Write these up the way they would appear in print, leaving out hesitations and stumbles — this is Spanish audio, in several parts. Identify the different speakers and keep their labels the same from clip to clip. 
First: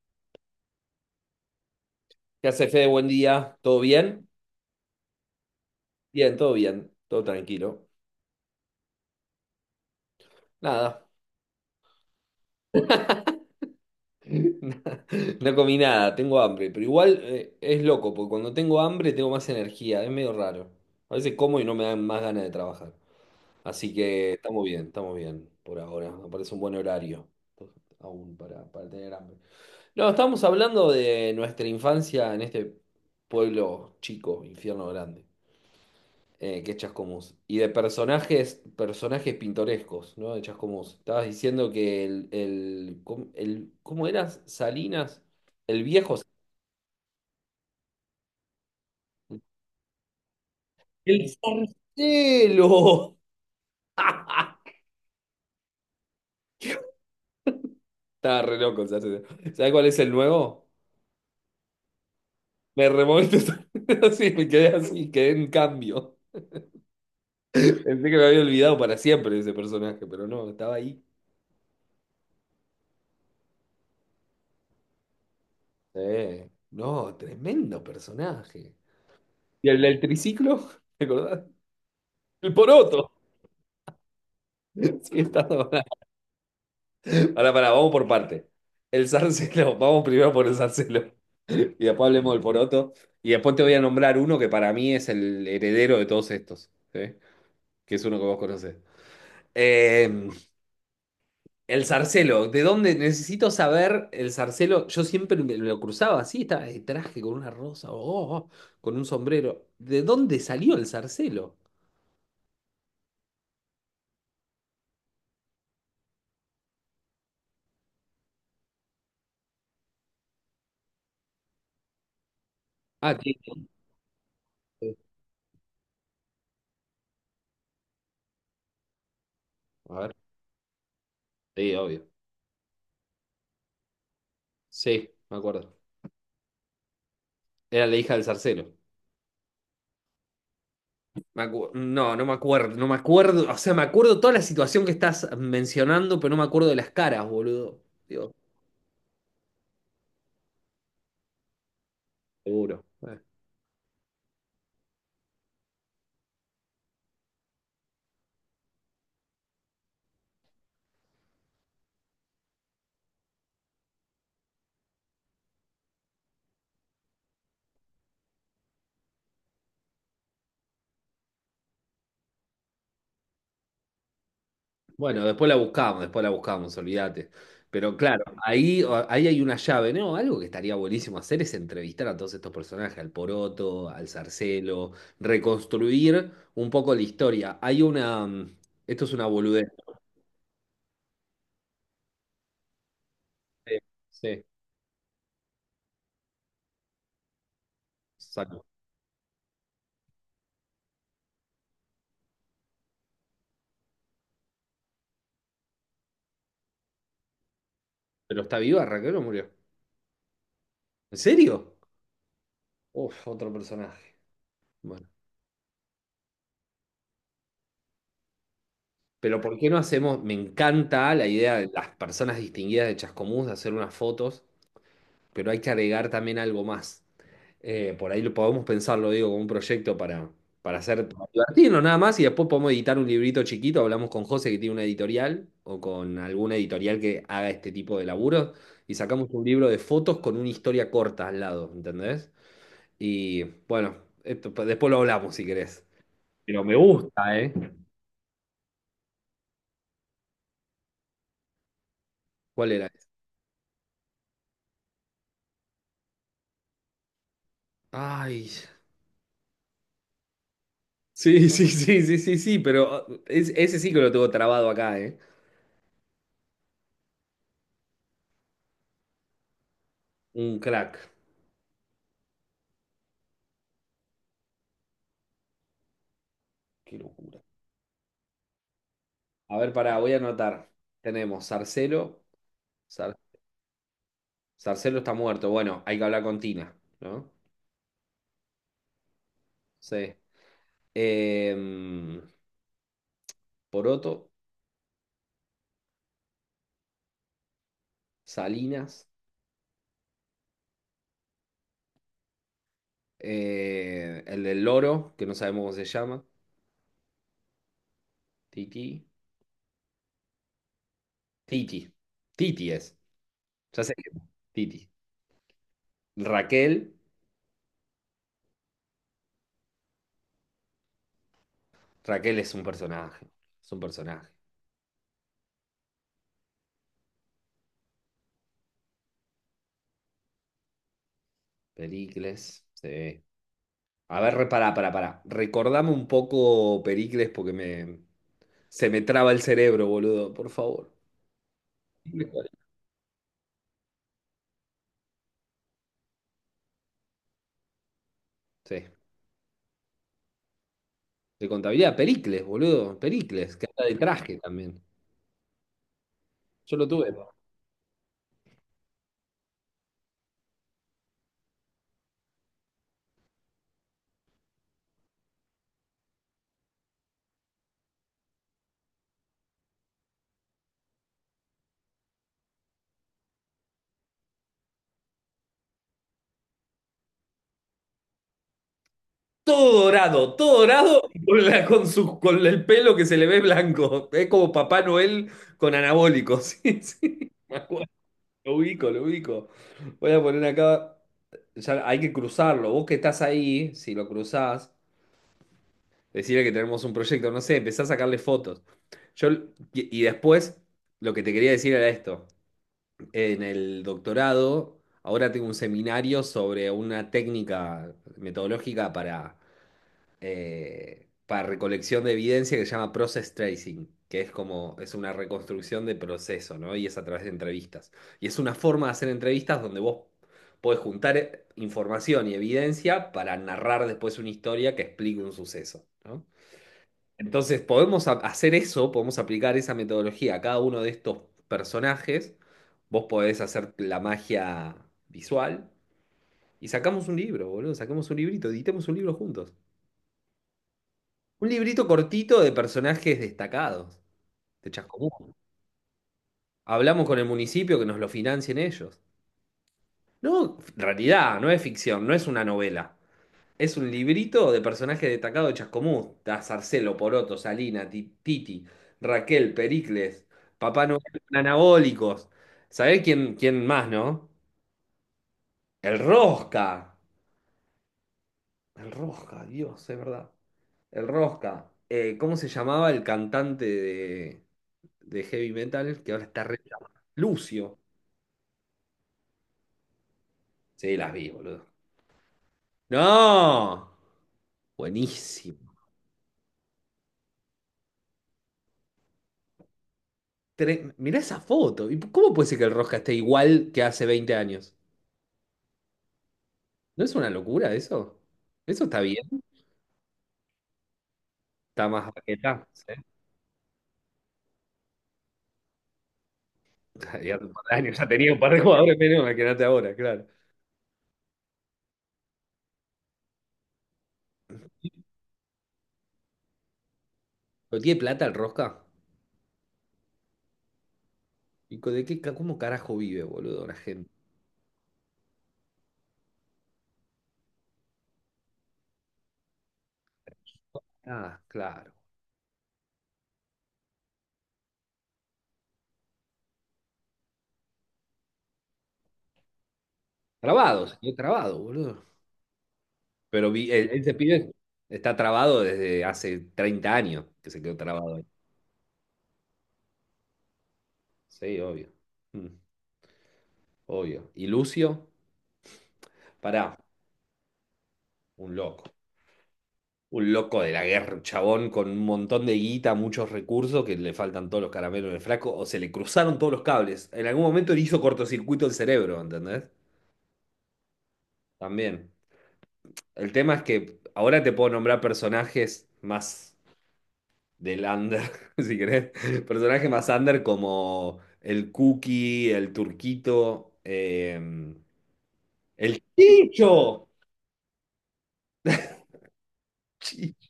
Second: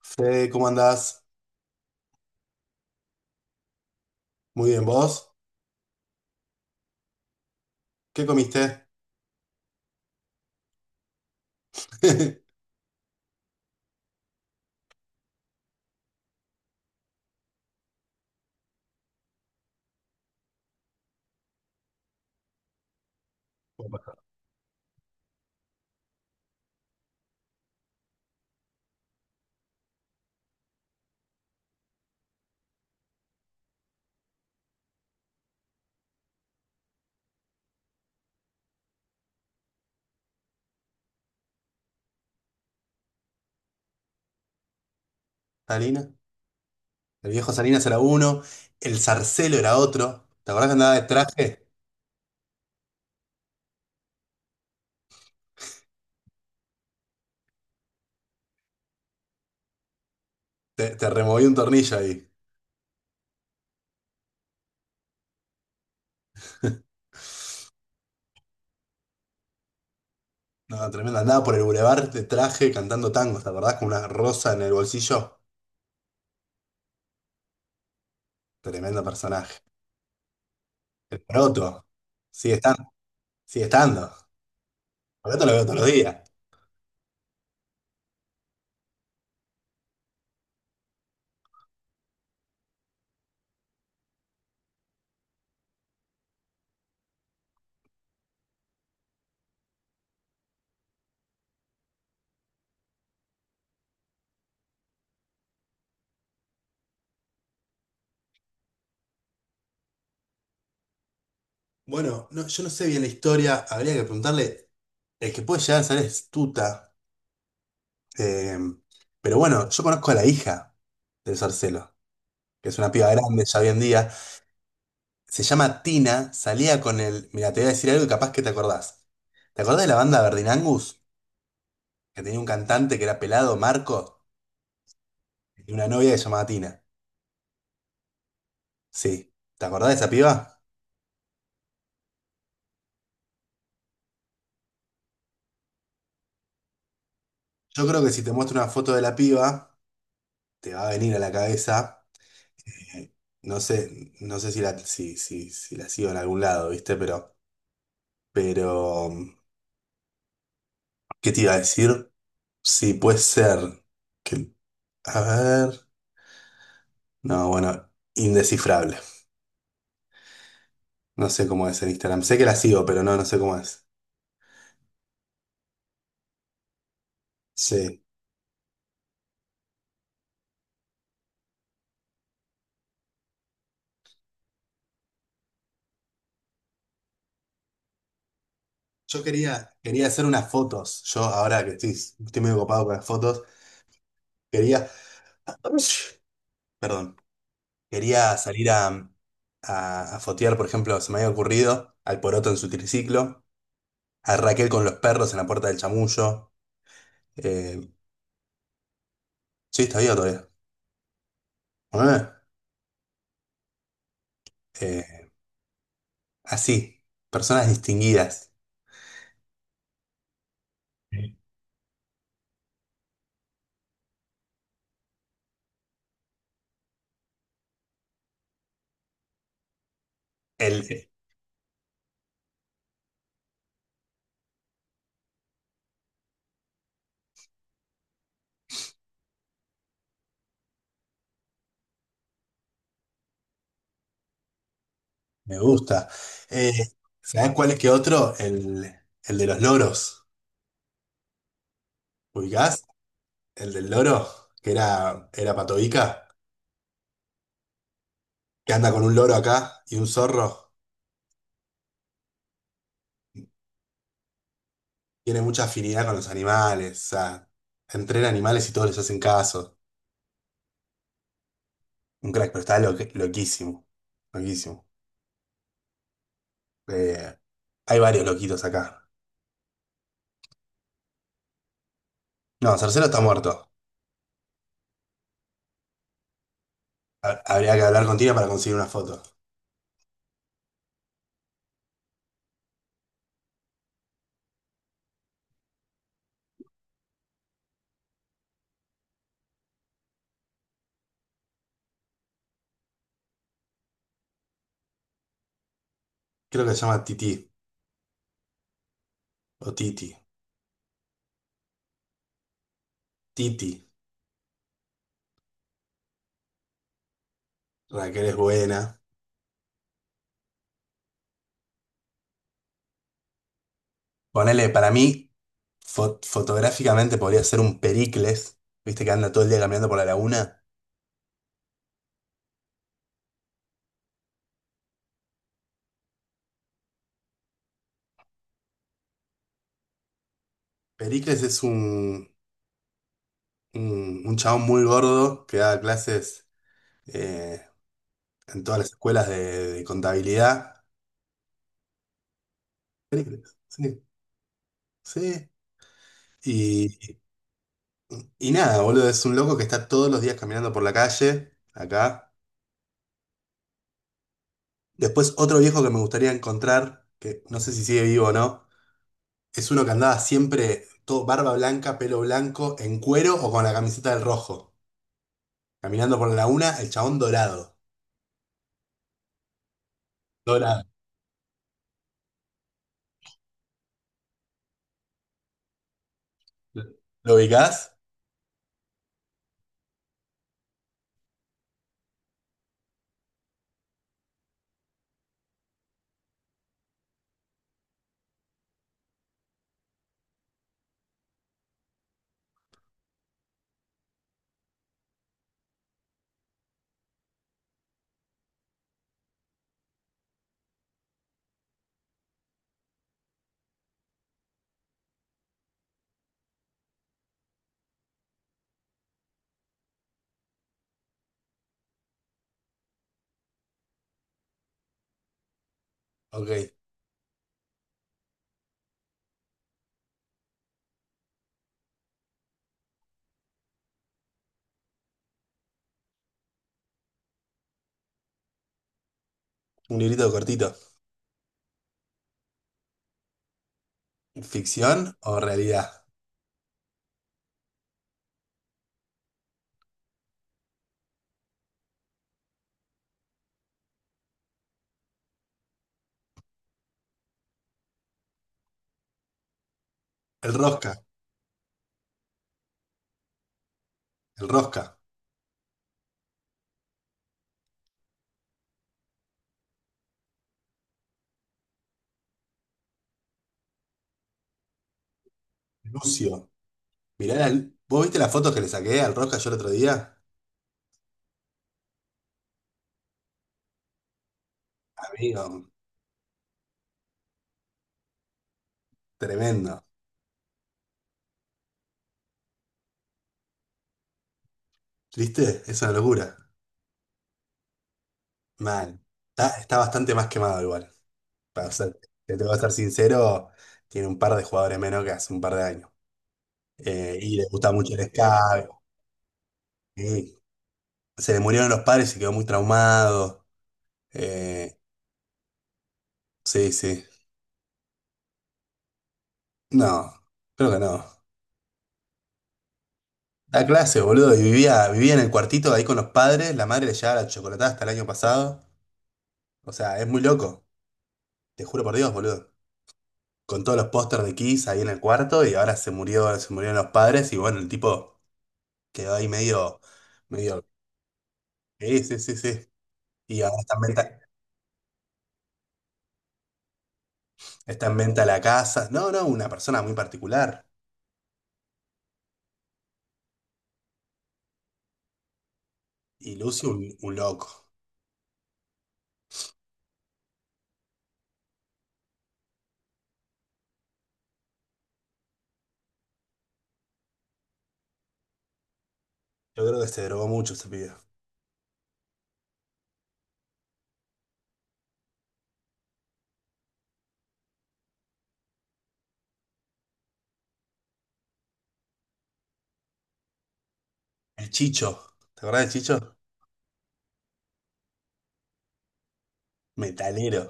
Speaker 1: Fede, ¿cómo andás?
Speaker 2: ¿Qué hace, Fede? Buen día. ¿Todo bien?
Speaker 1: Muy bien, ¿vos?
Speaker 2: Bien. Todo tranquilo.
Speaker 1: ¿Qué comiste?
Speaker 2: Nada, no comí nada, tengo hambre. Pero igual es loco, porque cuando tengo hambre tengo más energía. Es medio raro. A veces como y no me dan más ganas de trabajar. Así que estamos bien por ahora. Me parece un buen horario aún para tener hambre. No, estamos hablando de nuestra infancia en este pueblo chico, infierno grande. Que es Chascomús. Y de personajes, personajes pintorescos, ¿no? De Chascomús. Estabas diciendo que ¿cómo eras? Salinas, el
Speaker 1: Salina.
Speaker 2: viejo.
Speaker 1: El viejo Salinas era uno, el
Speaker 2: Salinas.
Speaker 1: Zarcelo era otro. ¿Te acordás que andaba de
Speaker 2: ¡El
Speaker 1: traje?
Speaker 2: Sarcelo! Estaba re loco el Sarcelo. ¿Sabes cuál es el nuevo?
Speaker 1: Te removí un tornillo ahí.
Speaker 2: Me removiste así, me quedé así, quedé en cambio. Pensé que me había olvidado para siempre de ese personaje, pero no, estaba
Speaker 1: No,
Speaker 2: ahí.
Speaker 1: tremendo. Andaba por el bulevar de traje cantando tangos, ¿te acordás? Con una rosa en el bolsillo.
Speaker 2: Sí. No, tremendo personaje.
Speaker 1: Tremendo personaje.
Speaker 2: ¿Y el del triciclo? ¿Te
Speaker 1: El
Speaker 2: acordás?
Speaker 1: Proto.
Speaker 2: El
Speaker 1: Sigue estando.
Speaker 2: poroto.
Speaker 1: Sigue estando. El
Speaker 2: Sí,
Speaker 1: Proto
Speaker 2: está.
Speaker 1: lo veo todos los días.
Speaker 2: Ahora, para, vamos por parte. El zarcelo, vamos primero por el zarcelo. Y después hablemos del poroto. Y después te voy a nombrar uno que para mí es el heredero de todos estos, ¿sí? Que es uno que vos conocés. Eh, el zarcelo, ¿de dónde necesito saber el zarcelo? Yo siempre me lo cruzaba así, estaba de traje con una rosa, oh, oh, oh, con un sombrero. ¿De dónde salió el zarcelo?
Speaker 1: Bueno, no, yo no sé bien la historia. Habría que preguntarle. El que puede llegar a ser es Tuta. Eh, pero bueno, yo conozco a la hija del Sarcelo, que es una piba
Speaker 2: Ah,
Speaker 1: grande ya
Speaker 2: tiene-
Speaker 1: hoy en día. Se llama Tina, salía con el... Mira, te voy a decir algo y capaz que te acordás. ¿Te acordás de
Speaker 2: A
Speaker 1: la
Speaker 2: ver,
Speaker 1: banda Verdin Angus?
Speaker 2: sí, obvio.
Speaker 1: Que tenía un cantante que era pelado, Marco,
Speaker 2: Sí, me
Speaker 1: y
Speaker 2: acuerdo.
Speaker 1: una novia que se llamaba Tina.
Speaker 2: Era la hija del zarcelo.
Speaker 1: Sí. ¿Te acordás de esa piba?
Speaker 2: No, no me acuerdo, no me acuerdo, o sea, me acuerdo toda la situación que estás mencionando, pero no me acuerdo de las caras, boludo.
Speaker 1: Yo creo que si te
Speaker 2: Digo,
Speaker 1: muestro una foto de la piba, te va a venir a la cabeza.
Speaker 2: seguro.
Speaker 1: eh, no sé, no sé si la sigo en algún lado, ¿viste? Pero, ¿qué te iba a decir? Sí, puede ser. Que, a ver. No, bueno, indescifrable. No sé cómo es en Instagram. Sé que la sigo, pero no, no sé cómo es.
Speaker 2: Bueno, después la buscamos, olvídate. Pero
Speaker 1: Sí.
Speaker 2: claro, ahí hay una llave, ¿no? Algo que estaría buenísimo hacer es entrevistar a todos estos personajes, al Poroto, al Zarcelo, reconstruir un poco la historia. Hay una, esto es
Speaker 1: Yo
Speaker 2: una boludez.
Speaker 1: quería, quería hacer unas fotos. Yo ahora que estoy, estoy medio ocupado con las fotos,
Speaker 2: Sí, sí,
Speaker 1: quería. Perdón. Quería
Speaker 2: exacto.
Speaker 1: salir a fotear, por ejemplo, se me había ocurrido al Poroto en su triciclo, a Raquel con los perros en la puerta del Chamullo. Eh,
Speaker 2: Pero está viva, Raquel, o murió.
Speaker 1: sí, está vivo todavía.
Speaker 2: ¿En serio?
Speaker 1: Ah,
Speaker 2: Uf, otro personaje. Bueno.
Speaker 1: eh, Así, personas distinguidas.
Speaker 2: Pero ¿por qué no hacemos? Me encanta la idea de las personas distinguidas de Chascomús de hacer unas fotos, pero hay que agregar también algo más. Por ahí lo podemos pensarlo, digo, como un proyecto para
Speaker 1: El,
Speaker 2: hacer, para divertirnos nada más y después podemos editar un librito chiquito. Hablamos con José, que tiene una editorial, o con alguna editorial que haga este tipo de laburos, y sacamos un libro de fotos con una historia corta al lado, ¿entendés? Y bueno, esto, después lo hablamos si
Speaker 1: me
Speaker 2: querés.
Speaker 1: gusta.
Speaker 2: Pero
Speaker 1: Eh,
Speaker 2: me gusta,
Speaker 1: ¿Sabés
Speaker 2: ¿eh?
Speaker 1: cuál es que otro? El de los loros.
Speaker 2: ¿Cuál
Speaker 1: ¿Ubicás?
Speaker 2: era?
Speaker 1: El del loro, que era, era Patovica,
Speaker 2: Ay.
Speaker 1: que anda con un loro acá y un zorro.
Speaker 2: Sí, sí, sí, sí, sí, sí, pero ese sí que lo tengo trabado acá, ¿eh?
Speaker 1: Tiene mucha afinidad con los animales. O sea, entrena animales y todos les hacen caso.
Speaker 2: Un crack.
Speaker 1: Un crack, pero está lo- loquísimo. Loquísimo.
Speaker 2: Qué
Speaker 1: Eh,
Speaker 2: locura.
Speaker 1: Hay varios loquitos acá.
Speaker 2: A ver, pará, voy a anotar. Tenemos Sarcelo.
Speaker 1: No, Cercero
Speaker 2: Sar-
Speaker 1: está muerto.
Speaker 2: Sarcelo está muerto. Bueno, hay que hablar con Tina, ¿no?
Speaker 1: Habría que hablar con Tina para conseguir una foto.
Speaker 2: Sí. Em, Poroto, Salinas, el del loro, que no sabemos cómo se llama.
Speaker 1: Creo que se llama Titi.
Speaker 2: Titi.
Speaker 1: O Titi.
Speaker 2: Titi. Titi es.
Speaker 1: Titi.
Speaker 2: Ya sé que Titi. Raquel.
Speaker 1: Raquel es buena.
Speaker 2: Raquel es un personaje. Es un personaje.
Speaker 1: Ponele, para mí, fotográficamente podría ser un Pericles, viste que anda todo el día caminando por la laguna.
Speaker 2: Pericles. Sí. A ver, pará, pará, pará. Recordame un poco, Pericles, porque se me traba el cerebro, boludo, por favor.
Speaker 1: Pericles es
Speaker 2: Pericles.
Speaker 1: un chabón muy gordo que da clases eh, en todas
Speaker 2: Sí,
Speaker 1: las escuelas de contabilidad.
Speaker 2: de contabilidad, Pericles, boludo,
Speaker 1: Pericles,
Speaker 2: Pericles, que anda de
Speaker 1: sí,
Speaker 2: traje también.
Speaker 1: sí.
Speaker 2: Yo lo
Speaker 1: Y,
Speaker 2: tuve.
Speaker 1: y nada, boludo, es un loco que está todos los días caminando por la calle, acá. Después otro viejo que me gustaría encontrar, que no sé si sigue vivo o no, es uno que andaba siempre todo barba blanca, pelo blanco, en cuero o con la camiseta del rojo. Caminando por la laguna, el chabón dorado.
Speaker 2: Todo
Speaker 1: Dorado.
Speaker 2: dorado, con, la- con su- con el pelo que se le ve blanco. Es como Papá Noel con anabólicos. Sí, sí.
Speaker 1: ¿Lo
Speaker 2: Me acuerdo.
Speaker 1: ubicás?
Speaker 2: Lo ubico, lo ubico. Voy a poner acá. Ya hay que cruzarlo. Vos que estás ahí, si lo cruzás. Decirle que tenemos un proyecto, no sé, empezá a sacarle fotos. Yo, y después, lo que te quería decir era esto. En el doctorado, ahora tengo un seminario sobre una técnica metodológica para recolección de evidencia, que se llama process tracing, que es como, es una reconstrucción de proceso, ¿no? Y es a través de entrevistas. Y es una forma de hacer entrevistas donde vos podés juntar información y evidencia para narrar después una historia que explique un suceso, ¿no?
Speaker 1: Ok.
Speaker 2: Entonces, podemos hacer eso, podemos aplicar esa metodología a cada uno de estos personajes. Vos podés hacer la magia visual y sacamos un libro, boludo. Sacamos un librito, editemos un libro juntos.
Speaker 1: Un librito cortito.
Speaker 2: Un librito cortito de personajes destacados de
Speaker 1: ¿Ficción
Speaker 2: Chascomún.
Speaker 1: o realidad?
Speaker 2: Hablamos con el municipio que nos lo financien ellos. No, realidad, no es ficción, no es una novela. Es un librito de personajes destacados de Chascomús. Está Sarcelo, Poroto, Salina, Titi, Raquel, Pericles,
Speaker 1: El
Speaker 2: Papá
Speaker 1: Rosca.
Speaker 2: Noel, Anabólicos. ¿Sabés quién, quién más, no?
Speaker 1: El Rosca.
Speaker 2: El Rosca. El Rosca, Dios, es verdad. El Rosca. ¿Cómo se llamaba el cantante de heavy metal que ahora está
Speaker 1: Lucio.
Speaker 2: re... llamado? Lucio.
Speaker 1: ¿Vos viste las fotos que le saqué al Rosca yo el otro día?
Speaker 2: Sí, las vi, boludo. ¡No!
Speaker 1: Amigo,
Speaker 2: Buenísimo.
Speaker 1: tremendo.
Speaker 2: Mirá esa foto. ¿Y cómo puede ser que el Rosca esté igual que hace 20 años?
Speaker 1: ¿Viste? Es una locura.
Speaker 2: ¿No es una locura eso? Eso
Speaker 1: Mal.
Speaker 2: está bien.
Speaker 1: Está bastante más quemado igual. Para
Speaker 2: Está
Speaker 1: ser,
Speaker 2: más
Speaker 1: te tengo que
Speaker 2: baqueta,
Speaker 1: ser
Speaker 2: ¿sí?
Speaker 1: sincero, tiene un par de jugadores menos que hace un par de años.
Speaker 2: Ya,
Speaker 1: Y
Speaker 2: hace
Speaker 1: le
Speaker 2: un par
Speaker 1: gustaba
Speaker 2: de
Speaker 1: mucho
Speaker 2: años
Speaker 1: el
Speaker 2: ya
Speaker 1: ska.
Speaker 2: tenía un par de jugadores menos, imagínate ahora, claro.
Speaker 1: eh, Se le murieron los padres y quedó muy traumado. eh, sí, sí.
Speaker 2: ¿Pero tiene plata el Rosca?
Speaker 1: No, creo que no.
Speaker 2: ¿Y cómo carajo vive,
Speaker 1: Da
Speaker 2: boludo, la
Speaker 1: clase,
Speaker 2: gente?
Speaker 1: boludo, y vivía, vivía en el cuartito ahí con los padres, la madre le llevaba la chocolatada hasta el año pasado. O sea, es muy loco,
Speaker 2: Ah,
Speaker 1: te juro
Speaker 2: claro.
Speaker 1: por Dios, boludo. Con todos los pósters de Kiss ahí en el cuarto y ahora se murió, se murieron los padres y bueno, el tipo quedó ahí medio, medio...
Speaker 2: Trabado, se quedó trabado,
Speaker 1: Sí,
Speaker 2: boludo.
Speaker 1: sí, sí, sí. Y
Speaker 2: Pero
Speaker 1: ahora
Speaker 2: vi, ese pibe está trabado desde hace 30 años, que se quedó
Speaker 1: está en
Speaker 2: trabado
Speaker 1: venta
Speaker 2: ahí.
Speaker 1: la casa. No, no, una persona muy particular.
Speaker 2: Sí, obvio. Mm, obvio. ¿Y Lucio?
Speaker 1: Y Lucio,
Speaker 2: Pará,
Speaker 1: un loco.
Speaker 2: un loco. Un loco de la guerra, un chabón con un montón de guita, muchos recursos, que le faltan todos los caramelos en el flaco, o se le cruzaron todos los cables. En algún momento le hizo cortocircuito el cerebro, ¿entendés?
Speaker 1: Yo creo que se drogó mucho ese pibe.
Speaker 2: También. El tema es que ahora te puedo nombrar personajes más del under, si querés. Personajes más under como el Cookie, el Turquito,
Speaker 1: El Chicho. ¿Te acordás del
Speaker 2: el
Speaker 1: Chicho?
Speaker 2: Chicho.
Speaker 1: Metalero.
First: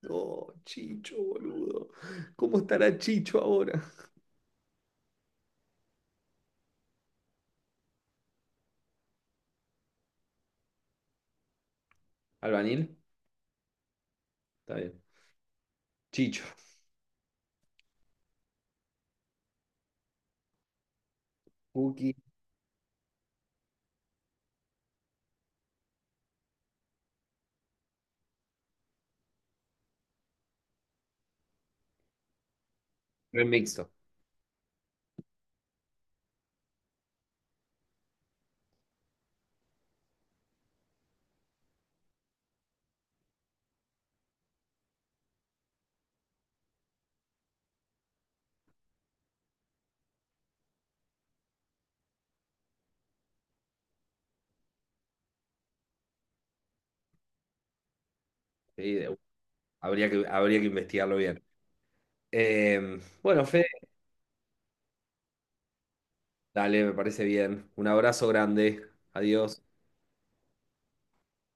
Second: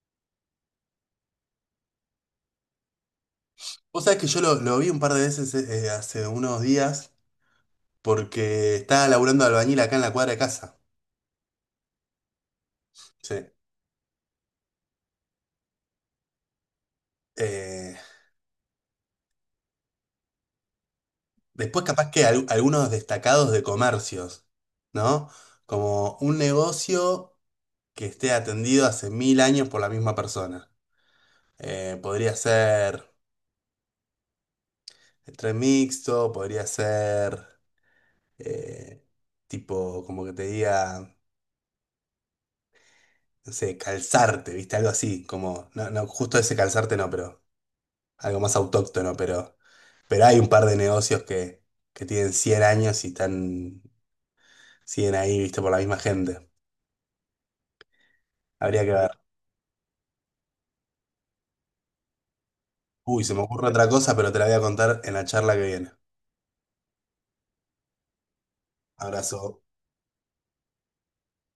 Speaker 2: Chicho, Chicho, boludo. ¿Cómo estará Chicho ahora?
Speaker 1: Vos sabés que yo lo vi un par de veces hace unos días porque estaba laburando de albañil acá en la cuadra de casa.
Speaker 2: ¿Albanil?
Speaker 1: Sí.
Speaker 2: Está bien. Chicho,
Speaker 1: Eh, Después capaz
Speaker 2: Cookie,
Speaker 1: que algunos destacados de comercios, ¿no? Como un negocio que esté atendido hace 1000 años por la misma persona. Podría ser
Speaker 2: remixo.
Speaker 1: el tren mixto, podría ser... eh, Tipo, como que te diga, no sé, calzarte, ¿viste? Algo así, como, no, no, justo ese calzarte no, pero algo más autóctono, pero hay un par de negocios que tienen 100 años y están, siguen ahí, ¿viste? Por la misma gente. Habría que
Speaker 2: Sí,
Speaker 1: ver.
Speaker 2: de- habría que investigarlo bien.
Speaker 1: Uy, se me
Speaker 2: Bueno,
Speaker 1: ocurre
Speaker 2: Fede,
Speaker 1: otra cosa, pero te la voy a contar en la charla que viene.
Speaker 2: dale, me parece bien. Un abrazo grande.
Speaker 1: Abrazo.
Speaker 2: Adiós.